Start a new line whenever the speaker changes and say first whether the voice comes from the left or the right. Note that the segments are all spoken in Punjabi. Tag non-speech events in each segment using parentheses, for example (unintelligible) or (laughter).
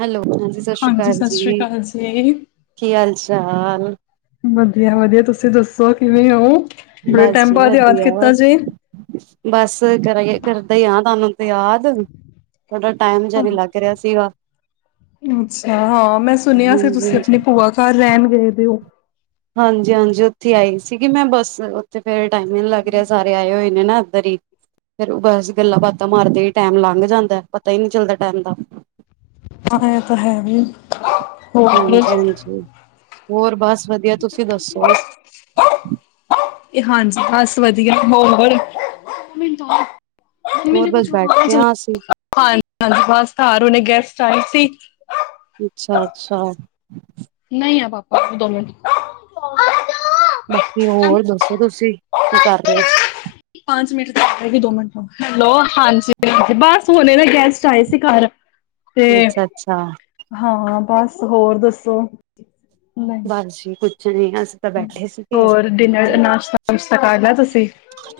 right: ਹੈਲੋ, ਹਾਂਜੀ ਸਤਿ ਸ਼੍ਰੀ ਅਕਾਲ
left: ਸਤਿ ਸ਼੍ਰੀ
right: ਜੀ
left: ਅਕਾਲ ਜੀ।
right: ਕੀ ਹਾਲ ਚਾਲ?
left: ਵਧੀਆ ਵਧੀਆ ਤੁਸੀਂ ਦੱਸੋ ਕਿਵੇਂ ਓ!
right: ਬਸ ਜੀ ਵਧੀਆ ਬਸ ਕਰ ਕਰਦਾ ਆ ਤੁਹਾਨੂੰ ਤੇ ਯਾਦ। (unintelligible) ਜਾ ਨੀ ਲੱਗ ਰਿਹਾ ਸੀਗਾ।
left: ਅੱਛਾ ਹਾਂ, ਮੈਂ ਸੁਣਿਆ ਸੀ
right: ਹਾਂਜੀ
left: ਤੁਸੀਂ
right: ਹਾਂਜੀ
left: ਆਪਣੇ ਭੂਆ ਘਰ ਰਹਿਣ ਗਏ ਦੇ ਓ।
right: ਹਾਂਜੀ-ਹਾਂਜੀ, ਉੱਥੀ ਆਈ ਸੀਗੀ ਮੈਂ ਬੱਸ ਉੱਥੇ ਫੇਰ ਟਾਈਮ ਹੀ ਨਹੀਂ ਲੱਗ ਰਿਹਾ ਸਾਰੇ ਆਏ ਹੋਏ। ਨੇ ਨਾ ਓਦਰੀ। ਫਿਰ ਬਸ ਗੱਲਾਂ ਬਾਤਾਂ ਮਾਰਦੇ ਹੀ ਟਾਈਮ ਲੰਘ ਜਾਂਦਾ ਪਤਾ ਹੀ ਨੀ ਚੱਲਦਾ ਟਾਈਮ ਦਾ।
left: ਹਾਂ, ਇਹ ਤਾਂ ਹੈ ਵੀ। ਹੋਰ
right: ਹਾਂਜੀ-ਹਾਂਜੀ, ਹੋਰ ਬਸ ਵਧੀਆ ਤੁਸੀਂ ਦੱਸੋ?
left: ਹਾਂਜੀ, ਬਸ ਵਧੀਆ (unintelligible) ਮੰਮੀ
right: ਹੋਰ
left: ਮੈਂਨੇ
right: ਬਸ
left: ਕੁੱਛ ਖਾਣਾ
right: ਬੈਠੇ ਹਾਂ
left: ਜਲਦੀ,
right: ਅਸੀਂ
left: ਹਾਂਜੀ-ਹਾਂਜੀ, ਬਸ ਘਰ ਹੁਣੀ ਗੈਸਟ ਆਏ ਸੀ।
right: ਅੱਛਾ ਅੱਛਾ
left: ਨਹੀਂ ਆ ਪਾਪਾ ਦੋ ਮਿੰਟ
right: ਬਾਕੀ ਹੋਰ ਦੱਸੋ ਤੁਸੀਂ ਕੀ ਕਰ ਰਹੇ ਹੋ?
left: ਪੰਜ ਮਿੰਟ ਤੱਕ ਦੋ ਮਿੰਟ ਹੈਲੋ ਹਾਂਜੀ, ਬਸ ਹੁਣੇ ਨੇ ਗੈਸਟ ਆਏ ਸੀ ਘਰ
right: ਹੋ
left: ਤੇ
right: ਅੱਛਾ ਅੱਛਾ
left: ਹਾਂ ਬਸ ਹੋਰ ਦੱਸੋ। ਨਹੀਂ
right: ਬਸ ਜੀ ਕੁਛ ਨੀ ਅਸੀਂ ਤਾਂ ਬੈਠੇ ਸੀਗੇ।
left: ਹੋਰ ਡਿਨਰ ਨਾਸ਼ਤਾ ਨੁਸ਼ਤਾ ਕਰ ਲਿਆ ਤੁਸੀਂ?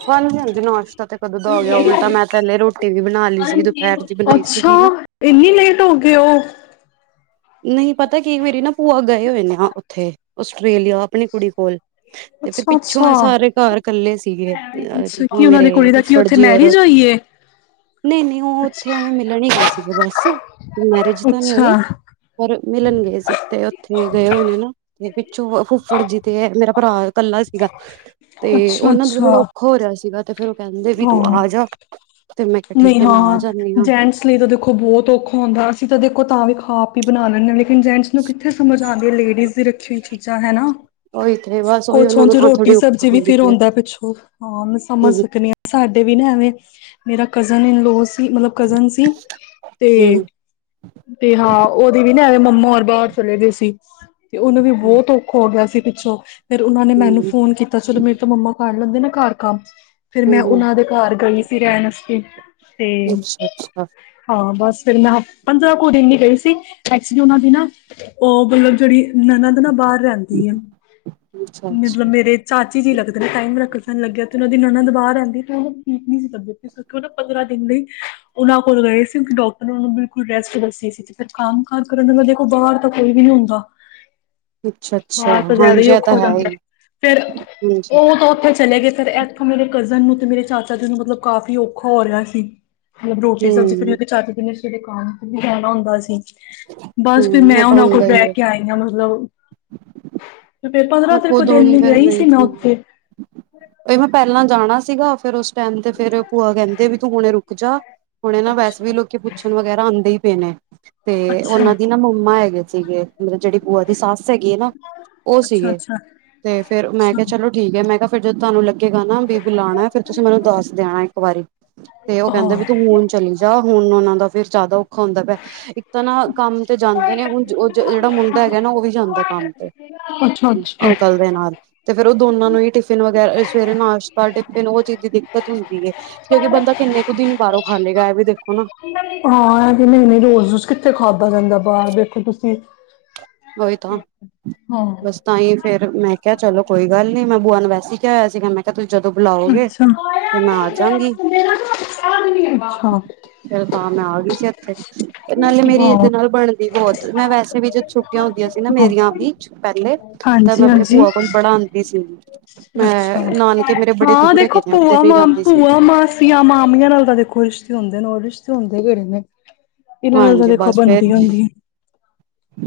right: ਹਾਂਜੀ-ਹਾਂਜੀ, ਨਾਸ਼ਤਾ ਤੇ ਕਦੋਂ ਦਾ ਹੋ ਗਿਆ ਉਲਟਾ ਮੈਂ ਤਾਂ ਹਲੇ ਰੋਟੀ ਵੀ ਬਣਾ ਲਈ ਸੀ ਦੁਪਹਿਰ ਦੀ ਬਣਾਈ ਸੀ।
left: ਹਾਂ, ਇੰਨੀ ਲੇਟ ਹੋ ਗਏ ਉਹ
right: ਨਹੀਂ, ਪਤਾ ਕੀ ਮੇਰੀ ਨਾ ਭੂਆ ਗਏ ਹੋਏ ਨੇ ਉੱਥੇ ਆਸਟ੍ਰੇਲੀਆ ਆਪਣੀ ਕੁੜੀ ਕੋਲ। ਤੇ ਫਿਰ
left: ਅੱਛਾ ਅੱਛਾ।
right: ਪਿੱਛੋਂ ਸਾਰੇ ਘਰ ਇਕੱਲੇ ਸੀਗੇ
left: ਅੱਛਾ ਕੀ ਉਹਨਾਂ ਦੀ
right: ਮੇਰੇ
left: ਕੁੜੀ ਦਾ ਕੀ
right: ਫੁੱਫੜ
left: ਉੱਥੇ
right: ਜੀ ਔਰ
left: (unintelligible)
right: ਨਈ-ਨਈ, ਉਹ ਉੱਥੇ
left: ਅੱਛਾ
right: ਐਵੇਂ ਮਿਲਣ ਹੀ ਗਏ ਸੀਗੇ ਬਸ ਮੈਰਿਜ ਤਾਂ ਨਹੀਂ ਹੋਈ।
left: ਅੱਛਾ
right: ਪਰ ਮਿਲਣ ਗਏ ਸੀ ਤੇ ਉੱਥੇ ਗਏ ਹੋਏ ਨੇ ਨਾ ਚ ਫੁੱਫੜ ਜੀ ਤੇ ਮੇਰਾ ਭਰਾ ਕੱਲਾ ਸੀਗਾ ਤੇ ਉਹਨਾਂ ਨੂੰ
left: ਅੱਛਾ
right: ਥੋੜਾ ਔਖਾ ਹੋ ਰਿਹਾ ਸੀਗਾ। ਤੇ ਫੇਰ ਉਹ ਕਹਿੰਦੇ ਵੀ ਤੂੰ
left: ਹਾਂ
right: ਆ ਜਾ। ਤੇ ਮੈਂ ਕਿਹਾ
left: ਨਹੀਂ
right: ਠੀਕ ਹੈ ਮੈਂ ਆ
left: ਹਾਂ,
right: ਜਾਂਦੀ ਹਾਂ
left: ਜੈਂਟਸ ਲਈ ਤਾਂ ਦੇਖੋ ਬਹੁਤ ਔਖਾ ਹੁੰਦਾ ਅਸੀਂ ਤਾਂ ਦੇਖੋ ਤਾਂ ਵੀ ਖਾ ਬਣਾ ਲੈਣੇ ਲੇਕਿਨ ਜੈਂਟਸ ਨੂੰ ਕਿੱਥੇ ਸਮਝ ਆਂਦੀ ਲੇਡੀਜ਼ ਦੀ ਰੱਖੀ ਹੋਈ ਚੀਜ਼ਾਂ ਹੈਨਾ?
right: ਓਹੀ ਤੇ। ਬਸ ਉਹੀ
left: ਕੁਛ
right: ਉਹਨਾਂ
left: ਹੁਣ
right: ਨੂੰ
left: ਜੋ
right: ਤਾਂ
left: ਰੋਟੀ
right: ਥੋੜੀ ਔਖ
left: ਸਬਜ਼ੀ ਵੀ
right: ਹੁੰਦੀ
left: ਫਿਰ
right: ਪਈ ਹੈ
left: ਹੁੰਦਾ ਪਿੱਛੋਂ ਹਾਂ ਮੈਂ ਸਮਝ
right: ਹਮ
left: ਸਕਣੀ ਆ ਸਾਡੇ ਵੀ ਨਾ ਐਵੇਂ ਮੇਰਾ ਕਜ਼ਨ ਇਨ ਲੋਸ ਮਤਲਬ ਕਜ਼ਨ ਸੀ ਤੇ ਤੇ ਹਾਂ, ਉਹਦੀ ਵੀ ਨਾ ਐਵੇਂ ਮੰਮਾ ਬਾਹਰ ਚਲੇ ਗਏ ਸੀ ਤੇ ਉਹਨੂੰ ਵੀ
right: ਹਮ
left: ਬਹੁਤ ਔਖਾ ਹੋ ਗਿਆ ਸੀ ਪਿੱਛੋਂ। ਫਿਰ ਉਹਨਾਂ ਨੇ ਮੈਨੂੰ
right: ਹਮ
left: ਫੋਨ ਕੀਤਾ ਚਲੋ ਮੇਰੇ ਤੇ ਮੰਮਾ ਕਰ ਲੈਂਦੇ ਨੇ ਘਰ ਕੰਮ। ਫੇਰ ਮੈਂ
right: ਹਮ ਹਮ
left: ਉਹਨਾਂ ਦੇ ਘਰ ਗਈ ਸੀ ਰਹਿਣ। ਤੇ
right: ਅੱਛਾ ਅੱਛਾ
left: ਹਾਂ, ਬਸ ਫਿਰ ਮੈਂ ਪੰਦਰਾਂ ਕੁ ਦਿਨ ਹੀ ਗਈ ਸੀ। ਐਕਚੁਲੀ ਉਹਨਾ ਦੀ ਨਾ ਉਹ ਮਤਲਬ ਜਿਹੜੀ ਨਣਦ ਨਾ ਬਾਹਰ ਰਹਿੰਦੀ ਐ।
right: ਅੱਛਾ
left: ਮਤਲਬ
right: ਅੱਛਾ
left: ਮੇਰੇ ਚਾਚੀ ਜੀ ਲੱਗਦੇ ਨੇ ਟਾਈਮ ਰੱਖ (unintelligible) ਲੱਗਿਆ ਤੇ ਉਹਨਾਂ ਦੀ ਨਣਦ ਬਾਹਰ ਰਹਿੰਦੀ ਤੇ ਠੀਕ ਨੀ ਸੀ ਤਬੀਅਤ। ਉਹ ਪੰਦਰਾਂ ਦਿਨ ਲਈ ਉਨਾਂ ਕੋਲ ਗਏ ਸੀ ਕਿਉਕਿ ਡਾਕਟਰ ਨੇ ਉਹ ਨੂੰ ਬਿਲਕੁਲ ਰੈਸਟ ਦੱਸੀ ਸੀ ਤੇ ਫਿਰ ਕੰਮ (unintelligible) ਕਰਨ ਦਾ ਦੇਖੋ ਬਾਹਰ ਤਾਂ ਕੋਈ ਵੀ ਨਹੀਂ ਹੁੰਦਾ।
right: ਅੱਛਾ-ਅੱਛਾ, ਹਾਂਜੀ ਇਹ ਤਾਂ ਹੈ ਹੀ।
left: ਫਿਰ
right: ਹਾਂਜੀ
left: ਉਹ ਤਾਂ ਉੱਥੇ ਚਲੇ ਗਏ ਫਿਰ ਇਥੋਂ ਮੇਰੇ ਕਜ਼ਨ ਨੂੰ ਤੇ ਮੇਰੇ ਚਾਚਾ ਜੀ ਨੂੰ ਮਤਲਬ ਕਾਫੀ ਔਖਾ ਹੋ ਰਿਹਾ ਸੀ ਮਤਲਬ ਰੋਟੀ ਸਬਜ਼ੀ
right: ਹਮ
left: ਫਿਰ (unintelligible) ਚਾਚਾ ਜੀ ਨੇ ਫਿਰ ਕੰਮ ਤੇ ਵੀ ਜਾਣਾ ਹੁੰਦਾ ਸੀ। ਬਸ ਫਿਰ
right: ਹਮ
left: ਮੈਂ
right: ਇਹ ਤਾਂ
left: ਉਹਨਾਂ ਕੋਲ
right: ਹੁੰਦਾ ਹੀ
left: ਬਹਿ
right: ਹੈ
left: ਕੇ ਆਈ ਆ ਮਤਲਬ ਤੇ ਫਿਰ
right: ਮੈਂ
left: ਪੰਦਰਾਂ ਤਰੀਕ
right: ਖੁਦ ਹੁਣ
left: ਦਿਨ ਲਈ ਗਈ ਸੀ ਮੈਂ
right: (unintelligible)
left: ਉੱਥੇ
right: ਇਹ ਮੈਂ ਪਹਿਲਾ ਜਾਣਾ ਸੀਗਾ। ਫਿਰ ਉਸ ਟਾਈਮ ਤੇ ਫੇਰ ਭੂਆ ਕਹਿੰਦੇ ਵੀ ਤੂੰ ਹੁਣੇ ਰੁਕ ਜਾ ਹੁਣੇ ਨਾ ਵੈਸੇ ਵੀ
left: ਅੱਛਾ
right: ਲੋਕੀ ਪੁੱਛਣ ਵਗੈਰਾ ਆਂਦੇ। ਨੇ ਤੇ
left: ਅੱਛਾ,
right: ਉਹਨਾਂ ਦੀ ਨਾ ਮੰਮਾ ਹੈਗੇ ਸੀਗੇ। ਮਤਲਬ ਜਿਹੜੀ ਭੂਆ ਦੀ ਸੱਸ ਹੈਗੀ ਆ ਨਾ ਉਹ
left: ਅੱਛਾ,
right: ਸੀਗੇ
left: ਅੱਛਾ,
right: ਤੇ ਫੇਰ ਮੈਂ
left: ਅੱਛਾ।
right: ਕਿਹਾ ਚਲੋ ਠੀਕ ਆ ਮੈਂ ਕਿਹਾ ਫਿਰ ਜਦੋਂ ਤੁਹਾਨੂੰ ਲੱਗੇਗਾ ਨਾ ਬੀ ਬੁਲਾਉਣਾ ਫਿਰ ਤੁਸੀਂ ਮੈਨੂੰ ਦੱਸ ਦੇਣਾ ਇੱਕ ਵਾਰੀ। ਤੇ ਉਹ ਕਹਿੰਦਾ ਵੀ
left: ਹਾਂ,
right: ਤੂੰ ਹੁਣ ਚਲੀ ਜਾ। ਹੁਣ ਉਹਨਾਂ ਦਾ ਫੇਰ ਜ਼ਿਆਦਾ ਔਖਾ ਹੁੰਦਾ ਪਿਆ ਇੱਕ ਤਾਂ ਨਾ ਕੰਮ ਤੇ ਜਾਂਦੇ ਨੇ ਹੁਣ ਜਿਹੜਾ ਮੁੰਡਾ ਹੈਗਾ ਨਾ ਉਹ ਵੀ ਜਾਂਦਾ ਕੰਮ ਤੇ।
left: (unintelligible)
right: ਅੰਕਲ ਦੇ ਨਾਲ। ਤੇ ਫੇਰ ਉਹ ਦੋਨਾਂ ਨੂੰ ਹੀ ਟਿਫਿਨ ਵਗੈਰਾ ਸਵੇਰੇ ਨਾਸ਼ਤਾ ਟਿਫਿਨ ਉਹ ਚੀਜ਼ ਦੀ ਦਿੱਕਤ ਹੁੰਦੀ ਐ ਕਿਉਂਕਿ ਬੰਦਾ ਕਿੰਨੇ ਕੁ ਦਿਨੋ ਬਾਹਰੋਂ ਖਾਲੇਗਾ ਐ ਵੀ ਦੇਖੋ ਨਾ।
left: ਹਾਂ, ਕਿ ਨਹੀਂ-ਨਹੀਂ, ਰੋਜ਼ ਰੋਜ਼ ਕਿੱਥੇ ਖਾਧਾ ਜਾਂਦਾ ਬਾਹਰ ਦੇਖੋ ਤੁਸੀਂ
right: ਉਹੀ ਤਾਂ
left: ਹਾਂ।
right: ਬਸ ਤਾਂਹੀ। ਫਿਰ ਮੈਂ ਕਿਹਾ ਚਲੋ ਕੋਈ ਗੱਲ ਨੀ ਮੈਂ ਬੂਆ ਨੂੰ ਵੈਸੇ ਹੀ ਕਿਹਾ ਹੋਇਆ ਸੀਗਾ ਮੈਂ ਕਿਹਾ ਤੁਸੀਂ ਜਦੋਂ ਬੁਲਾਓਗੇ ਤੇ ਮੈਂ ਆ ਜਾਂਗੀ
left: ਅੱਛਾ-ਅੱਛਾ।
right: ਫਿਰ ਤਾਂ ਮੈਂ ਆ ਗਈ ਸੀ ਇੱਥੇ ਨਾਲੇ ਮੇਰੀ ਇੱਦੇ ਨਾਲ ਬਣਦੀ ਬਹੁਤ ਮੈਂ ਵੈਸੇ ਵੀ ਛੁੱਟੀਆਂ ਹੁੰਦੀਆਂ ਸੀ ਨਾ ਮੇਰੀਆਂ ਵੀ ਪਹਿਲੇ ਤਾਂ ਮੈਂ
left: ਹਾਂਜੀ,
right: ਆਪਣੇ
left: ਹਾਂਜੀ।
right: ਭੂਆ ਕੋਲ ਬੜਾ ਆਂਦੀ ਸੀਗੀ।
left: ਅੱਛਾ ਹਾਂ,
right: ਦੂਰ ਹੈਗੇ
left: ਦੇਖੋ
right: ਨੇ ਉੱਧਰ
left: ਭੂਆ
right: ਨੀ
left: ਮ
right: ਜਾਂਦੀ ਸੀ
left: ਭੂਆ ਮਾਸੀਆਂ ਮਾਮੀਆਂ ਨਾਲ ਤਾਂ ਦੇਖੋ ਰਿਸ਼ਤੇ ਹੁੰਦੇ ਨੇ ਉਹ ਰਿਸ਼ਤੇ ਹੁੰਦੇ ਕਿਹੜੇ ਨੇ ਇਹਨਾਂ ਨਾਲ ਤਾਂ
right: ਹਾਂਜੀ
left: ਦੇਖੋ
right: ਬਸ ਫੇਰ
left: ਬਣਦੀ ਹੁੰਦੀ ਐ।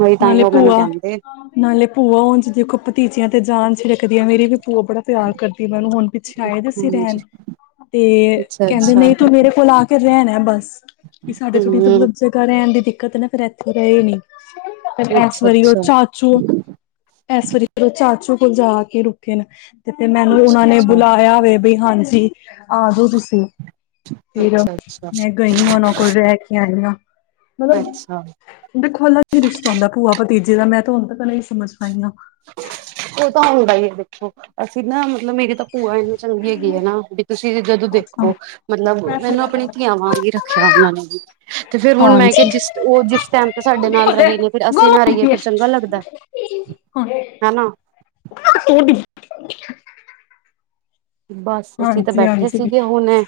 right: ਉਹੀ ਤਾਂਹੀ
left: ਨਾਲੇ
right: ਉਹ ਮੈਨੂੰ
left: ਭੂਆ
right: ਕਹਿੰਦੇ
left: ਨਾਲੇ ਭੂਆ ਹੋਣ ਜੀ ਦੇਖੋ ਭਤੀਜਿਆਂ ਤੇ ਜਾਣ ਕਦੀ ਐ ਮੇਰੀ ਵੀ ਭੂਆ ਬੜਾ ਪਿਆਰ ਕਰਦੀ ਮੈਂਨੂੰ ਹੁਣ ਪਿੱਛੇ ਆਏ ਦੇ ਸੀ
right: ਹਾਂਜੀ
left: ਰਹਿਣ। ਤੇ
right: ਅੱਛਾ
left: ਕਹਿੰਦੇ
right: ਅੱਛਾ
left: ਨਹੀਂ ਤੂੰ ਮੇਰੇ ਕੋਲ ਆ ਕੇ ਰਹਿਣਾ ਬਸ। ਵੀ ਸਾਡੇ ਥੋੜੀ
right: ਹਮ
left: ਮਤਲਬ ਜਗ੍ਹਾ ਰਹਿਣ ਦੀ ਦਿੱਕਤ ਨਾ ਫੇਰ ਇੱਥੇ ਰਹੇ ਨੀ। ਫਿਰ ਇਸ
right: ਅੱਛਾ
left: ਵਾਰੀ ਉਹ
right: ਅੱਛਾ
left: ਚਾਚੂ ਇਸ ਵਾਰੀ ਉਹ ਚਾਚੂ ਕੋਲ ਜਾ ਕੇ ਰੁ ਤੇ ਤੇ ਮੈਨੂੰ
right: ਅੱਛਾ
left: ਉਹਨਾਂ ਨੇ ਬੁਲਾਇਆ ਵੇ ਵੀ ਹਾਂਜੀ, ਆਜੋ ਤੁਸੀਂ ਫਿਰ
right: ਅੱਛਾ ਅੱਛਾ ਅੱਛਾ
left: ਮੈਂ ਗਈ ਉਹਨਾਂ ਕੋਲ ਰਹਿ ਕੇ ਆਈ ਹਾਂ।
right: ਅੱਛਾ
left: ਮਤਲਬ ਦੇਖੋ ਵੀ ਰਿਸ਼ਤਾ ਹੁੰਦਾ ਭੂਆ ਭਤੀ ਜੀ ਦਾ ਮੈਂ ਤਾਂ ਹੁਣ ਤੱਕ ਇਹੀ ਸਮਝ ਪਾਈ ਆ।
right: ਉਹ ਤਾਂ ਹੁੰਦਾ ਹੀ ਆ ਦੇਖੋ ਅਸੀਂ ਨਾ ਮਤਲਬ ਮੇਰੇ ਤਾਂ। ਭੂਆ ਇੰਨੀ ਚੰਗੀ ਹੈਗੀ ਆ ਨਾ ਵੀ ਤੁਸੀਂ ਜਦੋਂ ਦੇਖੋ ਮਤਲਬ ਇਹਨੂੰ ਆਪਣੀ ਧੀਆਂ ਵਾਂ ਹੀ ਰੱਖਿਆ। ਭੂਆ ਨੇ ਵੀ ਤੇ ਫ਼ਿਰ ਹੁਣ ਮੈਂ ਕਿਹਾ
left: ਹਾਂਜੀ
right: ਜਿਸ ਉਹ ਜਿਸ ਟਾਈਮ ਤੇ ਸਾਡੇ ਨਾਲ ਰਹੇ ਨੇ ਫਿਰ ਅਸੀਂ ਨਾ ਰਹੀਏ ਫੇਰ ਚੰਗਾ ਲੱਗਦਾ। ਹਨਾ
left: (unintelligible)
right: ਬਸ ਅਸੀਂ ਤਾਂ
left: ਹਾਂਜੀ
right: ਬੈਠੇ ਸੀਗੇ ਹੁਣੇ,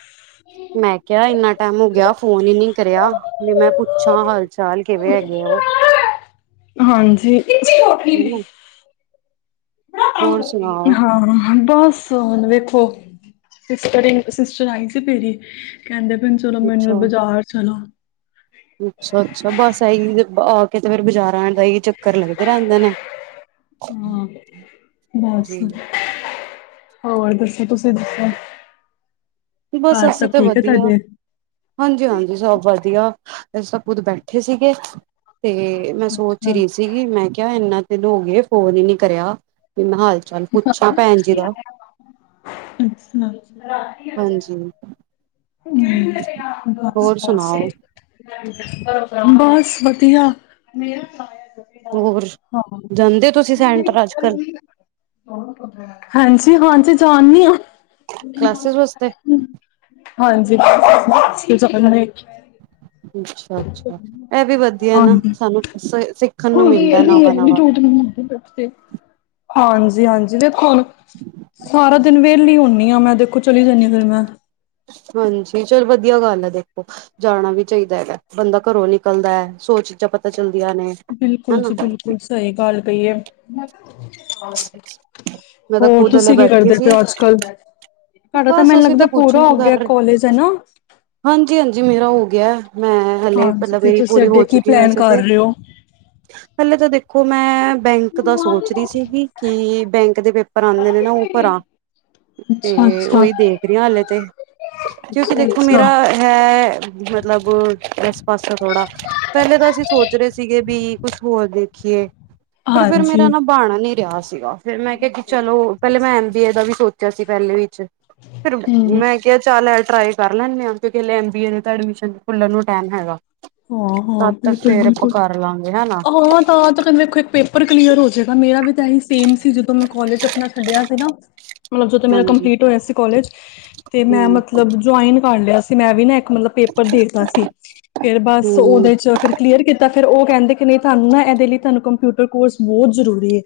right: ਮੈਂ ਕਿਹਾ ਇੰਨਾ ਟਾਈਮ ਹੋ ਗਿਆ ਫੋਨ ਹੀ ਨੀ ਕਰਿਆ ਵੀ ਮੈਂ ਪੁੱਛਾਂ ਹਾਲ ਚਾਲ ਕਿਵੇਂ ਹੈਗੇ ਆ। (unintelligible)
left: ਹਾਂਜੀ,
right: ਹਨਾ
left: ਹਾਂ
right: ਹੋਰ ਸੁਣਾਓ
left: ਹਾਂਜੀ, ਬਸ ਹੁਣ ਵੇਖੋ ਸਿਸਟਰ ਸਿਸਟਰ ਆਈ ਸੀ ਮੇਰੀ, ਕਹਿੰਦੇ ਪਏ ਨੇ ਚੱਲੋ ਮੇਰੇ ਨਾਲ ਬਜ਼ਾਰ ਚਲੋ।
right: ਅੱਛਾ-ਅੱਛਾ, ਬਸ ਇਹੀ ਆ ਕੇ ਤੇ ਫੇਰ ਬਾਜ਼ਾਰਾ, ਈ ਚੱਕਰ ਲੱਗਦੇ ਰਹਿੰਦੇ ਨੇ,
left: ਹਾਂ ਬਸ ਹੋਰ ਦੱਸੋ ਤੁਸੀਂ ਦੱਸੋ?
right: ਬਸ
left: ਘਰ
right: ਅਸੀਂ
left: ਸਭ
right: ਤਾਂ
left: ਠੀਕ ਹੈ
right: ਵਧੀਆ
left: ਤੁਹਾਡੇ
right: ਹਾਂਜੀ-ਹਾਂਜੀ, ਸਭ ਵਧੀਆ। ਸਭ ਖੁੱਦ ਬੈਠੇ ਸੀਗੇ ਤੇ ਮੈਂ ਸੋਚ ਹੀ
left: ਅੱਛਾ
right: ਰਹੀ ਸੀਗੀ ਮੈਂ ਕਿਹਾ ਇਨਾ, ਐਨੇ ਦਿਨ ਹੋ ਗਏ ਫੋਨ ਹੀ ਨੀ ਕਰਿਆ (unintelligible) ਚੱਲ ਪੁੱਛਾਂ ਭੈਣ ਜੀ ਦਾ,
left: ਅੱਛਾ (unintelligible)
right: ਹਾਂਜੀ ਹੋਰ ਸੁਣਾਓ
left: ਬਸ ਵਧੀਆ,
right: ਹੋਰ
left: ਹਾਂ
right: ਜਾਂਦੇ ਤੁਸੀਂ ਸੈਂਟਰ ਅੱਜ ਕੱਲ੍ਹ?
left: ਹਾਂਜੀ-ਹਾਂਜੀ, ਜਾਣੀ ਆ।
right: ਕਲਾਸਿਸ ਵਾਸਤੇ
left: ਹਾਂਜੀ, (unintelligible)
right: ਅੱਛਾ-ਅੱਛਾ, ਇਹ ਵੀ ਵਧੀਆ ਨਾ ਸਾਨੂੰ ਸਿੱਖਣ ਨੂੰ ਮਿਲਦਾ ਨਵਾਂ-ਨਵਾਂ। (unintelligible)
left: ਹਾਂਜੀ-ਹਾਂਜੀ, ਦੇਖੋ ਹੁਣ ਸਾਰਾ ਦਿਨ ਵੇ, ਹਲੀ ਹੁੰਦੀ ਆ ਮੈਂ ਦੇਖੋ ਚਲੀ ਜਾਣੀ ਆ ਫੇਰ ਮੈਂ,
right: ਅੱਛਾ, ਹਾਂਜੀ, ਚਲ ਵਧੀਆ ਗੱਲ ਹੈ ਦੇਖੋ ਜਾਣਾ ਵੀ ਚਾਹੀਦਾ ਹੈਗਾ, ਬੰਦਾ ਘਰੋਂ ਨਿਕਲਦਾ ਐ ਸੋਚ ਪਤਾ ਚੱਲਦੀਆਂ ਨੇ
left: ਬਿਲਕੁਲ
right: ਹਨਾ
left: ਜੀ ਬਿਲਕੁਲ, ਸਹੀ ਗੱਲ ਕਹੀ ਏ,
right: ਮੈਂ ਤਾਂ
left: ਹੋਰ
right: ਖੁਦ ਹਲੇ
left: ਤੁਸੀਂ ਕੀ
right: ਬੈਠੀ
left: ਕਰਦੇ
right: ਸੀ
left: ਪਏ ਅੱਜ-ਕੱਲ? ਤੁਹਡਾ ਤਾਂ
right: ਬਸ
left: ਮੈਨੂੰ
right: ਅਸੀਂ
left: ਲੱਗਦਾ
right: ਕੁਛ
left: ਪੂਰਾ
right: ਨੀ
left: ਹੋ ਗਿਆ
right: ਕਰ
left: ਕਾਲਜ ਹਨਾ।
right: ਹਾਂਜੀ-ਹਾਂਜੀ ਮੇਰਾ ਹੋ ਗਿਆ ਮੈਂ ਹਲੇ ਮਤਲਬ ਮੇਰੀ ਪੂਰੀ ਹੋ
left: ਅੱਗੇ ਕੀ
right: ਚੁੱਕੀ ਐ
left: ਪਲੈਨ
right: ਵੈਸੇ
left: ਕਰ
right: ਤੇ
left: ਰਹੇ ਹੋ
right: ਹਲੇ ਤਾਂ ਦੇਖੋ, ਮੈਂ ਬੈਂਕ ਦਾ ਸੋਚ ਰਹੀ ਸੀਗੀ ਕਿ ਬੈਂਕ ਦੇ ਪੇਪਰ ਆਣੇ ਨੇ ਨਾ ਉਹ ਪਰਾ
left: ਅੱਛਾ
right: ਤੇ
left: ਅੱਛਾ
right: ਉਹੀ ਦੇਖ ਰਹੀ ਹਾਲੇ ਤੇ, ਕਿਉਂਕਿ
left: ਅੱਛਾ
right: ਦੇਖੋ
left: ਅੱਛਾ
right: ਮੇਰਾ ਹੈ ਮਤਲਬ ਇਸ ਪਾਸੇ ਥੋੜ੍ਹਾ ਪਹਿਲੇ ਤਾਂ ਤਾਂ ਅਸੀਂ ਸੋਚ ਰਹੇ ਸੀਗੇ ਵੀ ਕੁਛ ਹੋਰ ਦੇ, ਦੇਖੀਏ ਪਰ ਫੇਰ
left: ਹਾਂਜੀ
right: ਮੇਰਾ ਨਾ ਬਣ ਨੀ ਰਿਹਾ ਸੀਗਾ। ਫਿਰ ਮੈਂ ਕਿਹਾ ਕਿ ਚਲੋ ਪਹਿਲਾਂ ਮੈਂ ਐਮ ਬੀ ਏ ਦਾ ਵੀ ਸੋਚਿਆ ਸੀ ਪਹਿਲੇ ਵਿੱਚ ਫਿਰ
left: ਹਮ
right: ਮੈਂ ਕਿਹਾ ਚੱਲ ਐ ਟਰਾਈ ਕਰ ਲੈਣੇ ਆ ਐਮ ਬੀ ਏ ਦੇ ਤਾਂ ਐਡਮਿਸ਼ਨ ਖੁੱਲਣ ਨੂੰ ਟਾਈਮ ਹੈਗਾ।
left: ਹਾਂ-ਹਾਂ,
right: ਤਦ ਤੱਕ ਫੇਰ ਆਪਾਂ
left: ਬਿਲਕੁਲ-ਬਿਲਕੁਲ,
right: ਕਰ ਲਾਂਗੇ ਹਨਾ।
left: ਹਾਂ, ਤਾਂ (unintelligible) ਵੇਖੋ ਇੱਕ ਪੇਪਰ ਕਲੀਅਰ ਹੋਜੇਗਾ ਮੇਰਾ ਵੀ ਇਹੀ ਸੇਮ ਸੀ ਜਦੋਂ ਮੈਂ ਕਾਲਜ ਆਪਣਾ ਛੱਡਿਆ ਸੀ ਨਾ ਮਤਲਬ ਜਦੋਂ ਮੇਰਾ
right: ਹਾਂਜੀ
left: ਕੰਪਲੀਟ ਹੋਇਆ ਸੀ ਕਾਲਜ, ਤੇ ਮੈਂ
right: ਹੂੰ-ਹੂੰ
left: ਮਤਲਬ ਜੁਆਇਨ ਕਰ ਲਿਆ ਸੀ ਮੈਂ ਵੀ ਨਾ ਮਤਲਬ ਪੇਪਰ ਦੇਤਾ ਸੀ ਫੇਰ ਬਸ ਉਹਦੇ ਚ ਫਿਰ ਕਲੀਅਰ ਕੀਤਾ। ਫਿਰ ਉਹ ਕਹਿੰਦੇ ਕਿ ਨਹੀਂ ਤੁਹਾਨੂੰ ਨਾ ਇਹਦੇ ਲਈ ਤੁਹਾਨੂੰ ਕੰਪਿਊਟਰ ਕੋਰਸ ਬਹੁਤ ਜ਼ਰੂਰੀ ਐ।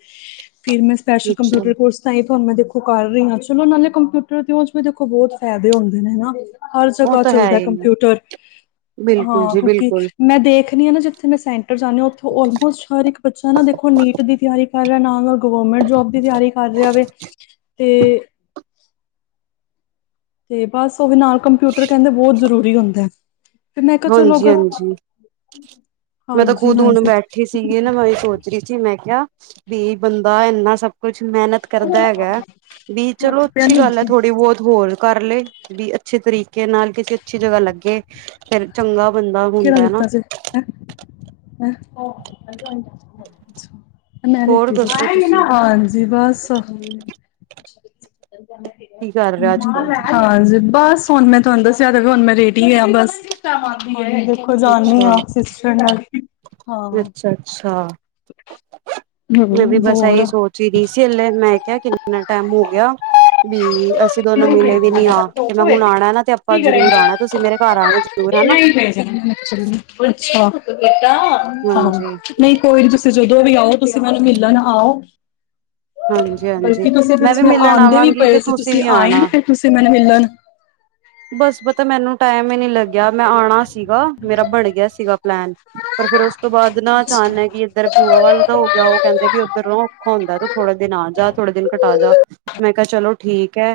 left: ਫਿਰ ਸਪੈਸ਼ਲ
right: ਅੱਛਾ
left: ਕੰਪਿਊਟਰ ਕੋਰਸ ਤਾਹੀ ਤੇ ਹੁਣ ਮੈਂ ਦੇਖੋ ਕਰ ਰਹੀ ਹਾਂ, ਚਲੋ ਨਾਲੇ ਕੰਪਿਊਟਰ ਦੇ ਓਦੇ ਚ ਵੀ ਦੇਖੋ ਬਹੁਤ ਫ਼ਾਇਦੇ ਹੁੰਦੇ ਨੇ ਹਨਾ। ਹਰ
right: ਉਹ
left: ਜਗ੍ਹਾ
right: ਤਾਂ ਹੈ
left: ਚੱਲਦਾ
right: ਹੀ।
left: ਕੰਪਿਊਟਰ
right: ਬਿਲਕੁਲ
left: ਹਾਂ,
right: ਜੀ
left: ਕਿਉਂਕਿ
right: ਬਿਲਕੁਲ
left: ਮੈਂ ਦੇਖਣੀ ਆ ਨਾ ਜਿੱਥੇ ਮੈਂ ਸੈਂਟ ਰ ਜਾਣੀ ਉੱਥੋਂ ਆਲਮੋਸਟ ਹਰ ਇੱਕ ਬੱਚਾ ਨਾ ਦੇਖੋ ਨੀਟ ਦੀ ਤਿਆਰੀ ਕਰ ਰਿਹਾ ਨਾ। ਗਵਰਮੈਂਟ ਜੋਬ ਦੀ ਤਿਆਰੀ ਕਰ ਰਿਹਾ ਵੈ ਤੇ ਤੇ ਬਸ ਉਹਦੇ ਨਾਲ ਕੰਪਿਊਟਰ ਕਹਿੰਦੇ ਬਹੁਤ ਜ਼ਰੂਰੀ ਹੁੰਦਾ। ਫਿਰ ਮੈਂ ਕਿਹਾ ਚਲੋ ਅਗਰ
right: ਹਾਂਜੀ-ਹਾਂਜੀ। ਮੈਂ ਤਾਂ ਖੁਦ ਹੁਣ
left: ਹਾਂਜੀ-ਹਾਂਜੀ
right: ਬੈਠੀ ਸੀਗੀ ਨਾ ਮੈਂ ਸੋਚ ਰਹੀ ਸੀ ਮੈਂ ਕਿਹਾ ਵੀ ਬੰਦਾ ਇੰਨਾ ਸਭ ਕੁਛ ਮਿਹਨਤ ਕਰਦਾ ਹੈਗਾ ਵੀ ਚਲੋ
left: ਤੁਹਾਡਾ ਪੈਨ
right: ਅੱਛੀ ਗੱਲ ਐ
left: ਲਿੱਤੀ
right: ਥੋੜ੍ਹੀ ਬਹੁਤ ਹੋਰ ਕਰ ਲਏ। ਵੀ ਅੱਛੇ ਤਰੀਕੇ ਨਾਲ ਕਿਸੇ ਅੱਛੀ ਜਗ੍ਹਾ ਲੱਗੇ ਫਿਰ ਚੰਗਾ ਬੰਦਾ
left: ਕਿਹੜਾ
right: ਹੁੰਦਾ ਨਾ
left: ਦਿੱਤਾ ਸੀੇ ਮੈਂ
right: ਹੋਰ
left: ਲਿੱਤੀ ਸੀ।
right: ਦੱਸੋ ਤੁਸੀਂ
left: ਹਾਂਜੀ ਬਸ
right: ਕੀ ਕਰ ਰਹੇ ਹੋ ਅੱਜ ਕੱਲ
left: ਹਾਂਜੀ ਬਸ ਹੁਣ ਮੈਂ ਤੁਹਾਨੂੰ ਦੱਸਿਆ ਹੁਣ ਮੈਂ ਰੇਡੀ ਆ ਬਸ। ਦੇਖੋ ਜਾਨੀ
right: ਅੱਛਾ
left: ਆ ਸਿਸਟਰ ਨਾਲ ਹਾਂ।
right: ਅੱਛਾ-ਅੱਛਾ ਮੈਂ ਵੀ
left: ਹੂੰ
right: ਬਸ
left: ਹੋਰ
right: ਇਹੀ ਸੋਚ ਹੀ ਰਹੀ ਸੀ ਹਲੇ ਮੈਂ ਕਿਹਾ ਕਿ। ਇੰਨਾ ਟਾਈਮ ਹੋ ਗਿਆ ਵੀ। ਅਸੀਂ ਦੋਨੋਂ ਮਿਲੇ ਵੀ ਨੀ ਆ, ਤੇ ਮੈਂ ਹੁਣ ਆਣਾ ਨਾ ਤੇ ਆਪਾਂ ਜ਼ਰੂਰ ਆਣਾ, ਤੁਸੀਂ ਮੇਰੇ ਘਰ ਆਣਾ ਜ਼ਰੂਰ ਹੈ ਨਾ।
left: ਨਹੀਂ ਭੇਜਣਾ। ਅੱਛਾ ਹਾਂ
right: ਹਾਂਜੀ
left: ਨਹੀਂ ਕੋਈ ਨੀ ਤੁਸੀਂ। ਜਦੋਂ ਵੀ ਆਓ ਤੁਸੀਂ ਮੈਨੂੰ ਮਿਲਣ ਆਓ।
right: ਹਾਂਜੀ ਹਾਂਜੀ
left: ਬਲਕਿ ਤੁਸੀਂ
right: ਮੈਂ ਵੀ
left: ਪਿੱਛੇ
right: ਮਿਲਣ
left: ਆਂਦੇ ਵੀ
right: ਆਵਾਂਗੀ ਤੇ
left: ਪਏ ਸੀ ਤੁਸੀਂ
right: ਵੀ
left: ਆਏ
right: ਆਉਣਾ
left: ਨ ਫਿਰ ਤੁਸੀਂ ਮੈਨੂੰ ਮਿਲਣ।
right: ਬਸ ਪਤਾ ਮੈਨੂੰ। ਟਾਈਮ ਹੀ ਨੀ ਲੱਗਿਆ ਮੈਂ ਆਣਾ ਸੀਗਾ, ਮੇਰਾ ਬਣ ਗਿਆ ਸੀਗਾ ਪਲੈਨ ਪਰ ਫੇਰ ਉਸ ਤੋਂ ਬਾਅਦ ਨਾ ਅਚਾਨਕ। ਆਣਾ ਕਿ ਇੱਧਰ ਭੂਆ ਵੱਲ ਦਾ ਹੋ ਗਿਆ ਉਹ ਕਹਿੰਦੇ ਵੀ ਉਦਰੋ ਉਹ ਔਖਾ ਹੁੰਦਾ ਤੇ ਥੋੜੇ ਦਿਨ ਆ ਜਾ, ਥੋੜੇ ਦਿਨ ਕਟਾ ਜਾ। ਮੈਂ ਕਿਹਾ ਚਲੋ ਠੀਕ ਹੈ,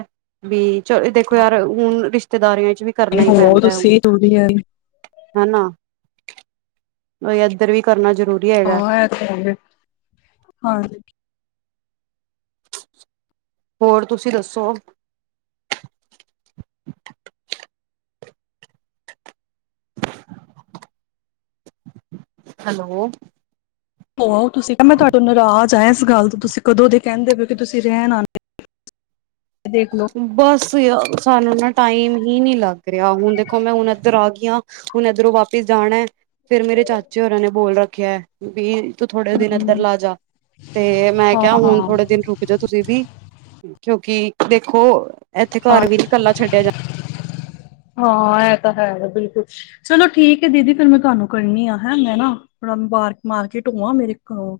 right: ਬਾਈ ਚਲ ਦੇਖੋ ਯਾਰ ਹੁਣ ਰਿਸ਼ਤੇਦਾਰੀ। ਵੀ ਕਰਨਾ ਹੀ
left: ਹੋ
right: ਪੈਂਦਾ ਹੈ ਹੁਣ।
left: ਤੁਸੀਂ ਦੂਰੀ ਹੈ
right: ਹਨਾ ਇਹ ਏਧਰ ਵੀ ਕਰਨਾ ਜਰੂਰੀ।
left: (unintelligible) ਹਾਂ।
right: ਹੋਰ ਤੁਸੀਂ ਦੱਸੋ? ਹੈਲੋ।
left: ਹੋ ਆਉ ਤੁਸੀਂ ਕੇ ਮੈਂ ਤੁਹਾਡੇ ਤੋ ਨਾਰਾਜ਼ ਆ ਇਸ ਗੱਲ ਤੋਂ ਤੁਸੀਂ ਕਦੋਂ ਦੇ ਕਹਿੰਦੇ ਪਏ ਕਿ ਤੁਸੀਂ ਰਹਿਣ ਆਣ।
right: ਬਸ ਯਾਰ, ਸਾਨੂੰ ਨਾ ਟਾਈਮ ਹੀ ਨੀ ਲੱਗ ਰਿਹਾ। ਹੁਣ ਦੇਖੋ ਮੈਂ ਹੁਣ ਇੱਧਰ ਆ ਗਈ ਆ। ਹੁਣ ਇਧਰੋਂ ਵਾਪਿਸ ਜਾਣਾ ਫੇਰ ਮੇਰੇ ਚਾਚੇ ਹੋਰਾਂ ਨੇ ਬੋਲ ਰੱਖਿਆ ਬਈ। ਤੂੰ ਥੋੜੇ ਦਿਨ ਇੱਧਰ ਲਾ ਜਾ ਤੇ ਮੈਂ ਕਿਹਾ ਹੁਣ ਥੋੜੇ ਦਿਨ ਰੁਕ ਜਾਓ ਤੁਸੀਂ ਵੀ। ਕਿਉਂਕਿ ਦੇਖੋ ਇੱਥੇ
left: ਹਾਂ
right: ਘਰ ਵੀ ਨੀ ਇਕੱਲਾ ਛੱਡਿਆ ਜਾਦਾ।
left: ਹਾਂ, ਇਹ ਤਾਂ ਹੈ, ਬਿਲਕੁਲ ਚਲੋ ਠੀਕ ਹੈ ।ਦੀਦੀ ਫੇਰ ਮੈਂ ਤੁਹਾਨੂੰ ਕਰਨੀ ਆ ਹੈ ਮੈਂ ਨਾ ਥੋੜਾ। ਪਾਰਕ ਮਾਰਕਿਟ ਹੋ ਆ ਮੇਰੇ ਕੋਲ।